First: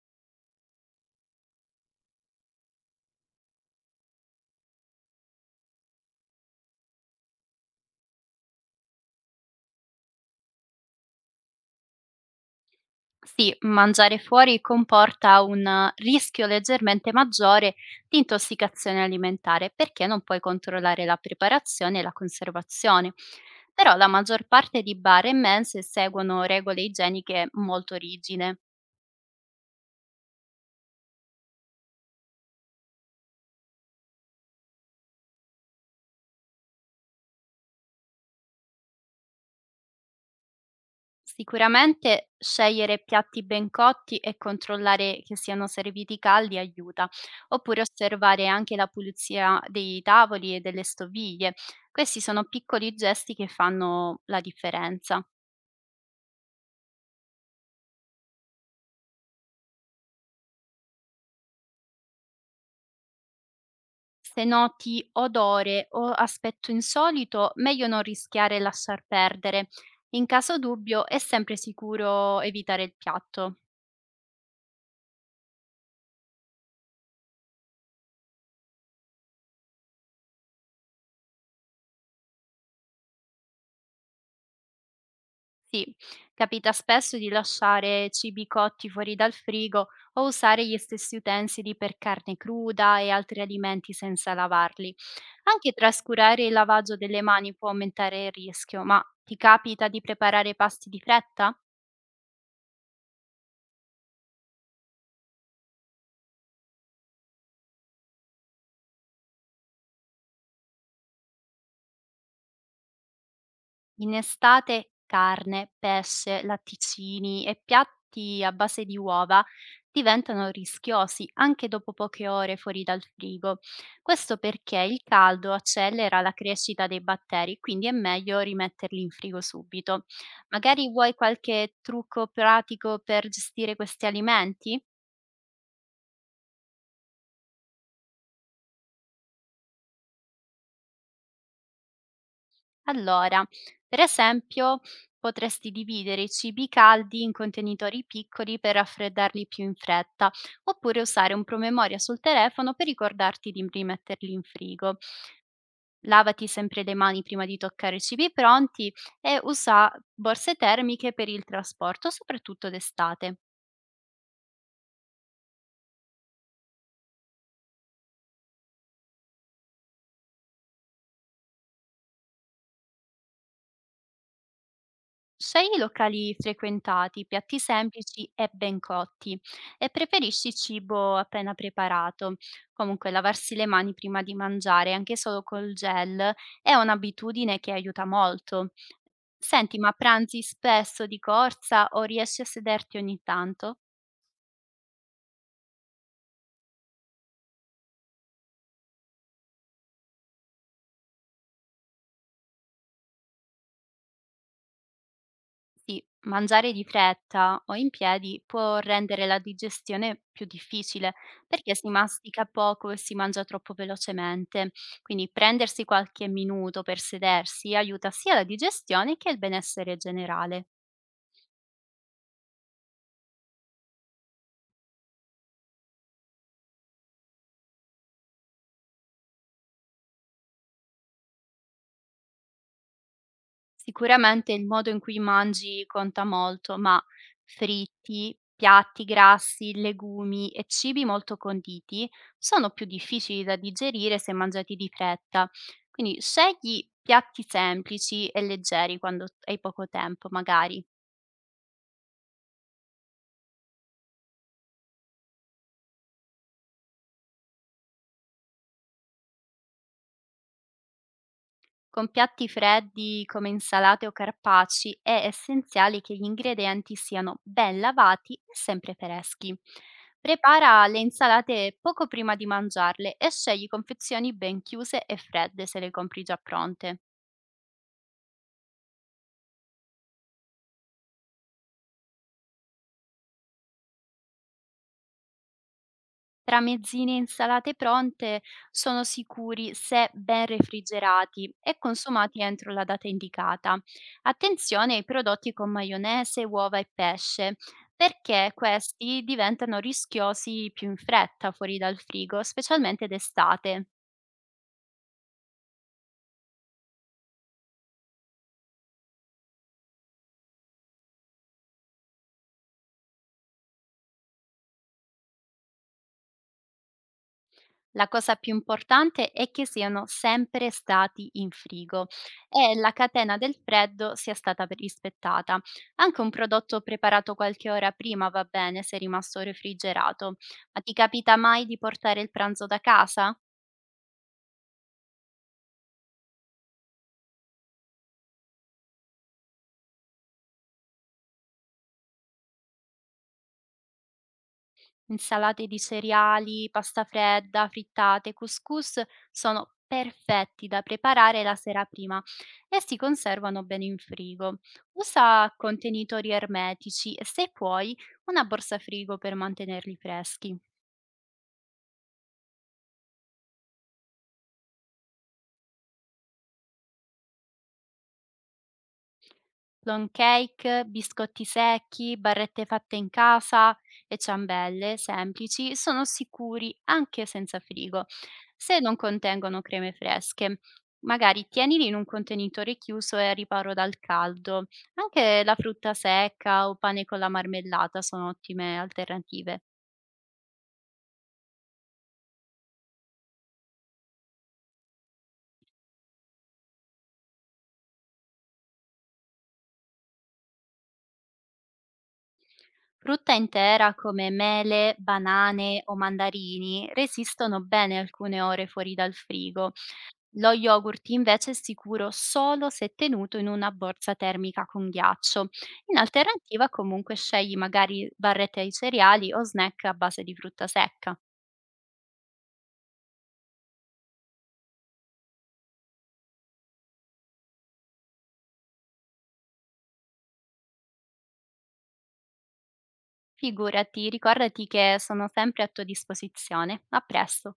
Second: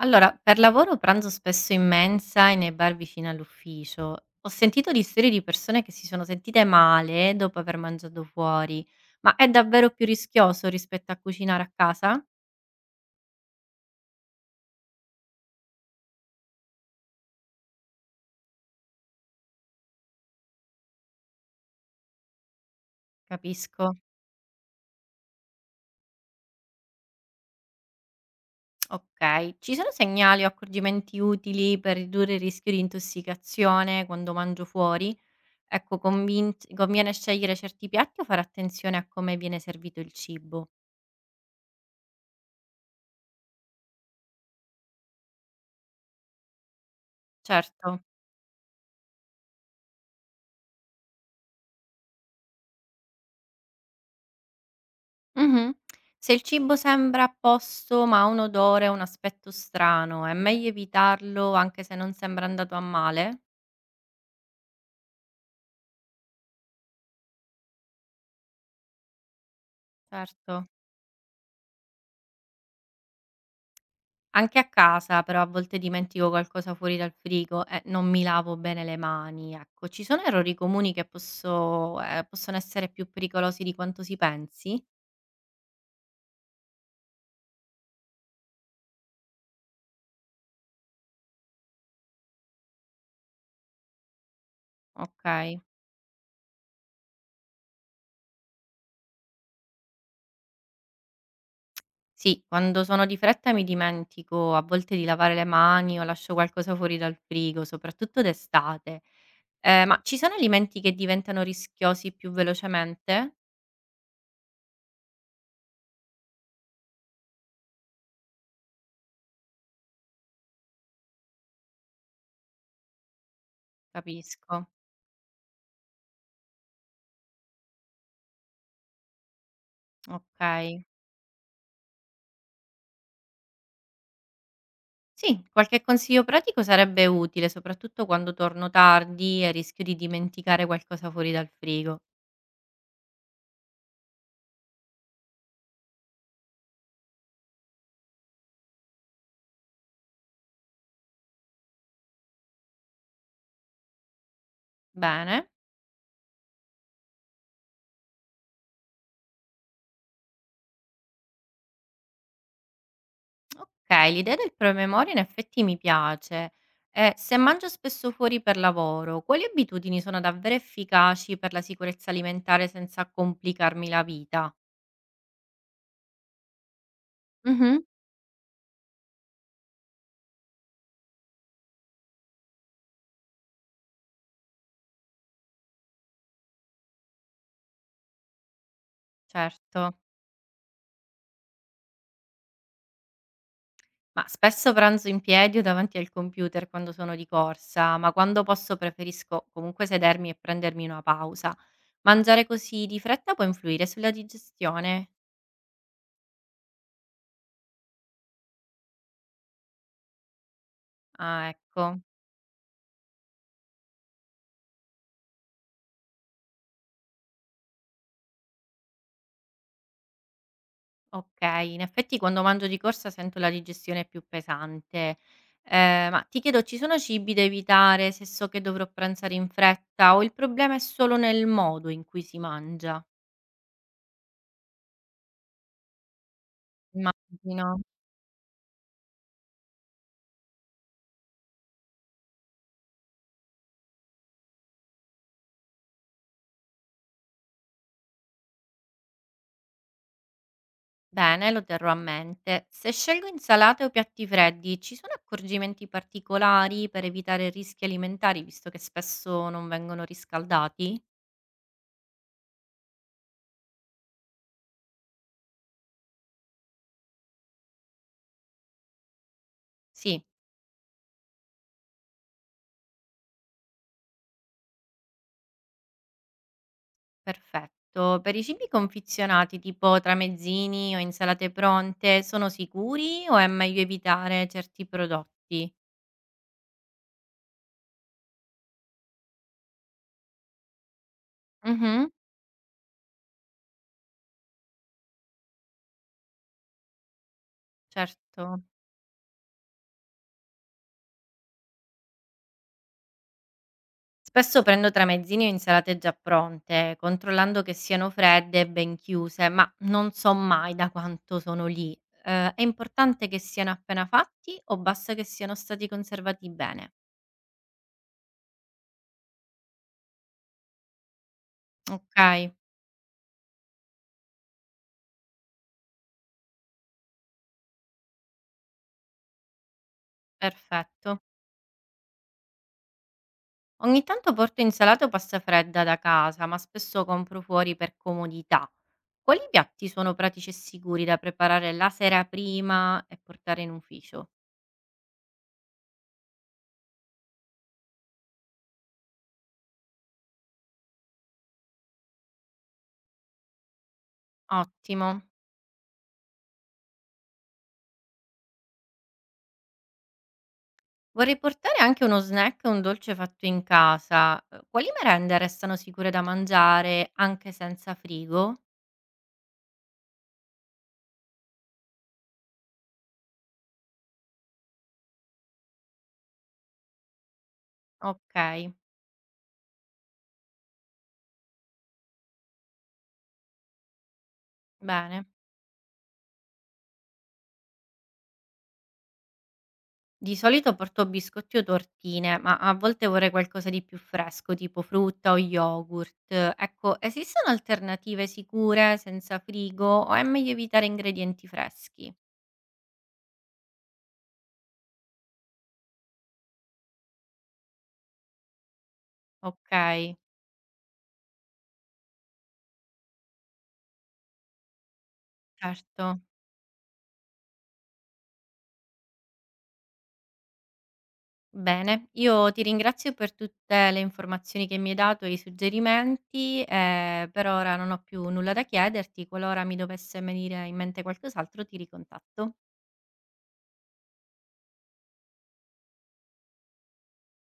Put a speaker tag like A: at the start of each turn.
A: Allora, per lavoro pranzo spesso in mensa e nei bar vicino all'ufficio. Ho sentito di storie di persone che si sono sentite male dopo aver mangiato fuori, ma è davvero più rischioso rispetto a cucinare a casa?
B: Sì, mangiare fuori comporta un rischio leggermente maggiore di intossicazione alimentare perché non puoi controllare la preparazione e la conservazione.
A: Capisco.
B: Però la maggior parte di bar e mense seguono regole igieniche molto rigide.
A: Ok, ci sono segnali o accorgimenti utili per ridurre il rischio di intossicazione quando mangio fuori? Ecco, conviene scegliere certi piatti o fare attenzione a come viene servito il cibo?
B: Sicuramente scegliere piatti ben cotti e controllare che siano serviti caldi aiuta, oppure
A: Certo.
B: osservare anche la pulizia dei tavoli e delle stoviglie. Questi sono piccoli gesti che fanno la differenza.
A: Mh-mh. Se il cibo sembra a posto ma ha un odore o un aspetto strano, è meglio evitarlo anche se non sembra andato a male?
B: Se noti odore o aspetto insolito, meglio non rischiare e lasciar perdere. In
A: Certo.
B: caso dubbio, è sempre sicuro evitare il piatto.
A: Anche a casa però a volte dimentico qualcosa fuori dal frigo e non mi lavo bene le mani, ecco. Ci sono errori comuni che posso possono essere più pericolosi di quanto si pensi?
B: Sì, capita spesso di lasciare cibi cotti fuori dal frigo o usare gli stessi utensili per carne cruda e altri alimenti senza lavarli.
A: Okay.
B: Anche trascurare il lavaggio delle mani può aumentare il rischio, ma ti capita di preparare pasti di fretta?
A: Sì, quando sono di fretta mi dimentico a volte di lavare le mani o lascio qualcosa fuori dal frigo, soprattutto d'estate. Ma ci sono alimenti che diventano rischiosi più velocemente?
B: In estate carne, pesce, latticini e piatti a base di uova diventano rischiosi anche dopo poche ore fuori dal frigo. Questo
A: Capisco,
B: perché il caldo accelera la crescita dei batteri, quindi è meglio rimetterli in frigo subito.
A: okay.
B: Magari vuoi qualche trucco pratico per gestire questi alimenti?
A: Sì, qualche consiglio pratico sarebbe utile, soprattutto quando torno tardi e rischio di dimenticare qualcosa fuori dal frigo.
B: Allora, per esempio, potresti dividere i cibi caldi in contenitori piccoli per raffreddarli più in fretta, oppure usare un promemoria sul telefono per ricordarti di rimetterli in frigo.
A: Bene,
B: Lavati sempre le mani prima di toccare i cibi pronti e usa borse termiche per il trasporto, soprattutto d'estate.
A: okay, l'idea del promemoria in effetti mi piace. E se mangio spesso fuori per lavoro, quali abitudini sono davvero efficaci per la sicurezza alimentare senza complicarmi la vita?
B: Scegli i locali frequentati, piatti
A: Mh-mh,
B: semplici e ben cotti e preferisci cibo appena preparato. Comunque lavarsi le mani prima di mangiare, anche solo col gel, è un'abitudine che aiuta molto. Senti, ma
A: certo.
B: pranzi spesso di corsa o riesci a sederti ogni tanto?
A: Ma spesso pranzo in piedi o davanti al computer quando sono di corsa, ma quando posso preferisco comunque sedermi e prendermi una pausa. Mangiare così di fretta può influire sulla digestione?
B: Sì, mangiare di fretta o in piedi può rendere la digestione più difficile
A: Ah,
B: perché si
A: ecco.
B: mastica poco e si mangia troppo velocemente. Quindi prendersi qualche minuto per sedersi aiuta sia la digestione che il benessere generale.
A: Ok, in effetti quando mangio di corsa sento la digestione più pesante. Ma ti chiedo, ci sono cibi da evitare se so che dovrò pranzare in fretta o il problema è solo nel modo in cui si mangia?
B: Sicuramente il modo in cui mangi conta molto, ma
A: Immagino.
B: fritti, piatti grassi, legumi e cibi molto conditi sono più difficili da digerire se mangiati di fretta. Quindi scegli piatti semplici e leggeri quando hai poco tempo, magari.
A: Bene, lo terrò a mente. Se scelgo insalate o piatti freddi, ci sono accorgimenti particolari per evitare rischi alimentari, visto che spesso non vengono riscaldati?
B: Con piatti freddi come insalate o carpacci è essenziale che gli ingredienti siano ben lavati e sempre freschi.
A: Sì,
B: Prepara le insalate poco prima di mangiarle e scegli confezioni ben chiuse e fredde se le compri già pronte.
A: perfetto. Per i cibi confezionati, tipo tramezzini o insalate pronte, sono sicuri o è meglio evitare certi prodotti?
B: Tramezzine e insalate pronte sono sicuri se ben refrigerati e
A: Mhm,
B: consumati entro la data indicata. Attenzione ai prodotti con maionese, uova e pesce, perché
A: certo.
B: questi diventano rischiosi più in fretta fuori dal frigo, specialmente d'estate.
A: Spesso prendo tramezzini o insalate già pronte, controllando che siano fredde e ben chiuse, ma non so mai da quanto sono lì. È importante che siano appena fatti o basta che siano stati conservati bene?
B: La cosa più importante è che siano sempre stati in frigo
A: Ok,
B: e la catena del freddo sia stata rispettata. Anche un prodotto preparato qualche ora prima va bene se è rimasto refrigerato. Ma ti
A: perfetto.
B: capita mai di portare il pranzo da casa?
A: Ogni tanto porto insalata o pasta fredda da casa, ma spesso compro fuori per comodità. Quali piatti sono pratici e sicuri da preparare la sera prima e portare in ufficio?
B: Insalate di cereali, pasta fredda, frittate, couscous sono perfetti da preparare la sera prima e si conservano bene in frigo.
A: Ottimo.
B: Usa contenitori ermetici e se puoi una borsa frigo per mantenerli freschi.
A: Vorrei portare anche uno snack e un dolce fatto in casa. Quali merende restano sicure da mangiare anche senza frigo?
B: Lawn cake, biscotti secchi, barrette fatte in casa e ciambelle semplici sono sicuri anche senza frigo,
A: Okay,
B: se non contengono creme fresche. Magari tienili in un contenitore chiuso e al riparo dal caldo.
A: bene.
B: Anche la frutta secca o pane con la marmellata sono ottime alternative.
A: Di solito porto biscotti o tortine, ma a volte vorrei qualcosa di più fresco, tipo frutta o yogurt. Ecco, esistono alternative sicure senza frigo o è meglio evitare ingredienti freschi?
B: Frutta intera come mele, banane o mandarini resistono bene alcune ore fuori dal frigo.
A: Okay,
B: Lo yogurt invece è sicuro solo se tenuto in una borsa termica con ghiaccio. In
A: certo.
B: alternativa comunque scegli magari barrette ai cereali o snack a base di frutta secca.
A: Bene, io ti ringrazio per tutte le informazioni che mi hai dato e i suggerimenti, e per ora non ho più nulla da chiederti. Qualora mi dovesse venire in mente qualcos'altro, ti ricontatto.
B: Figurati, ricordati che sono sempre a tua disposizione. A presto.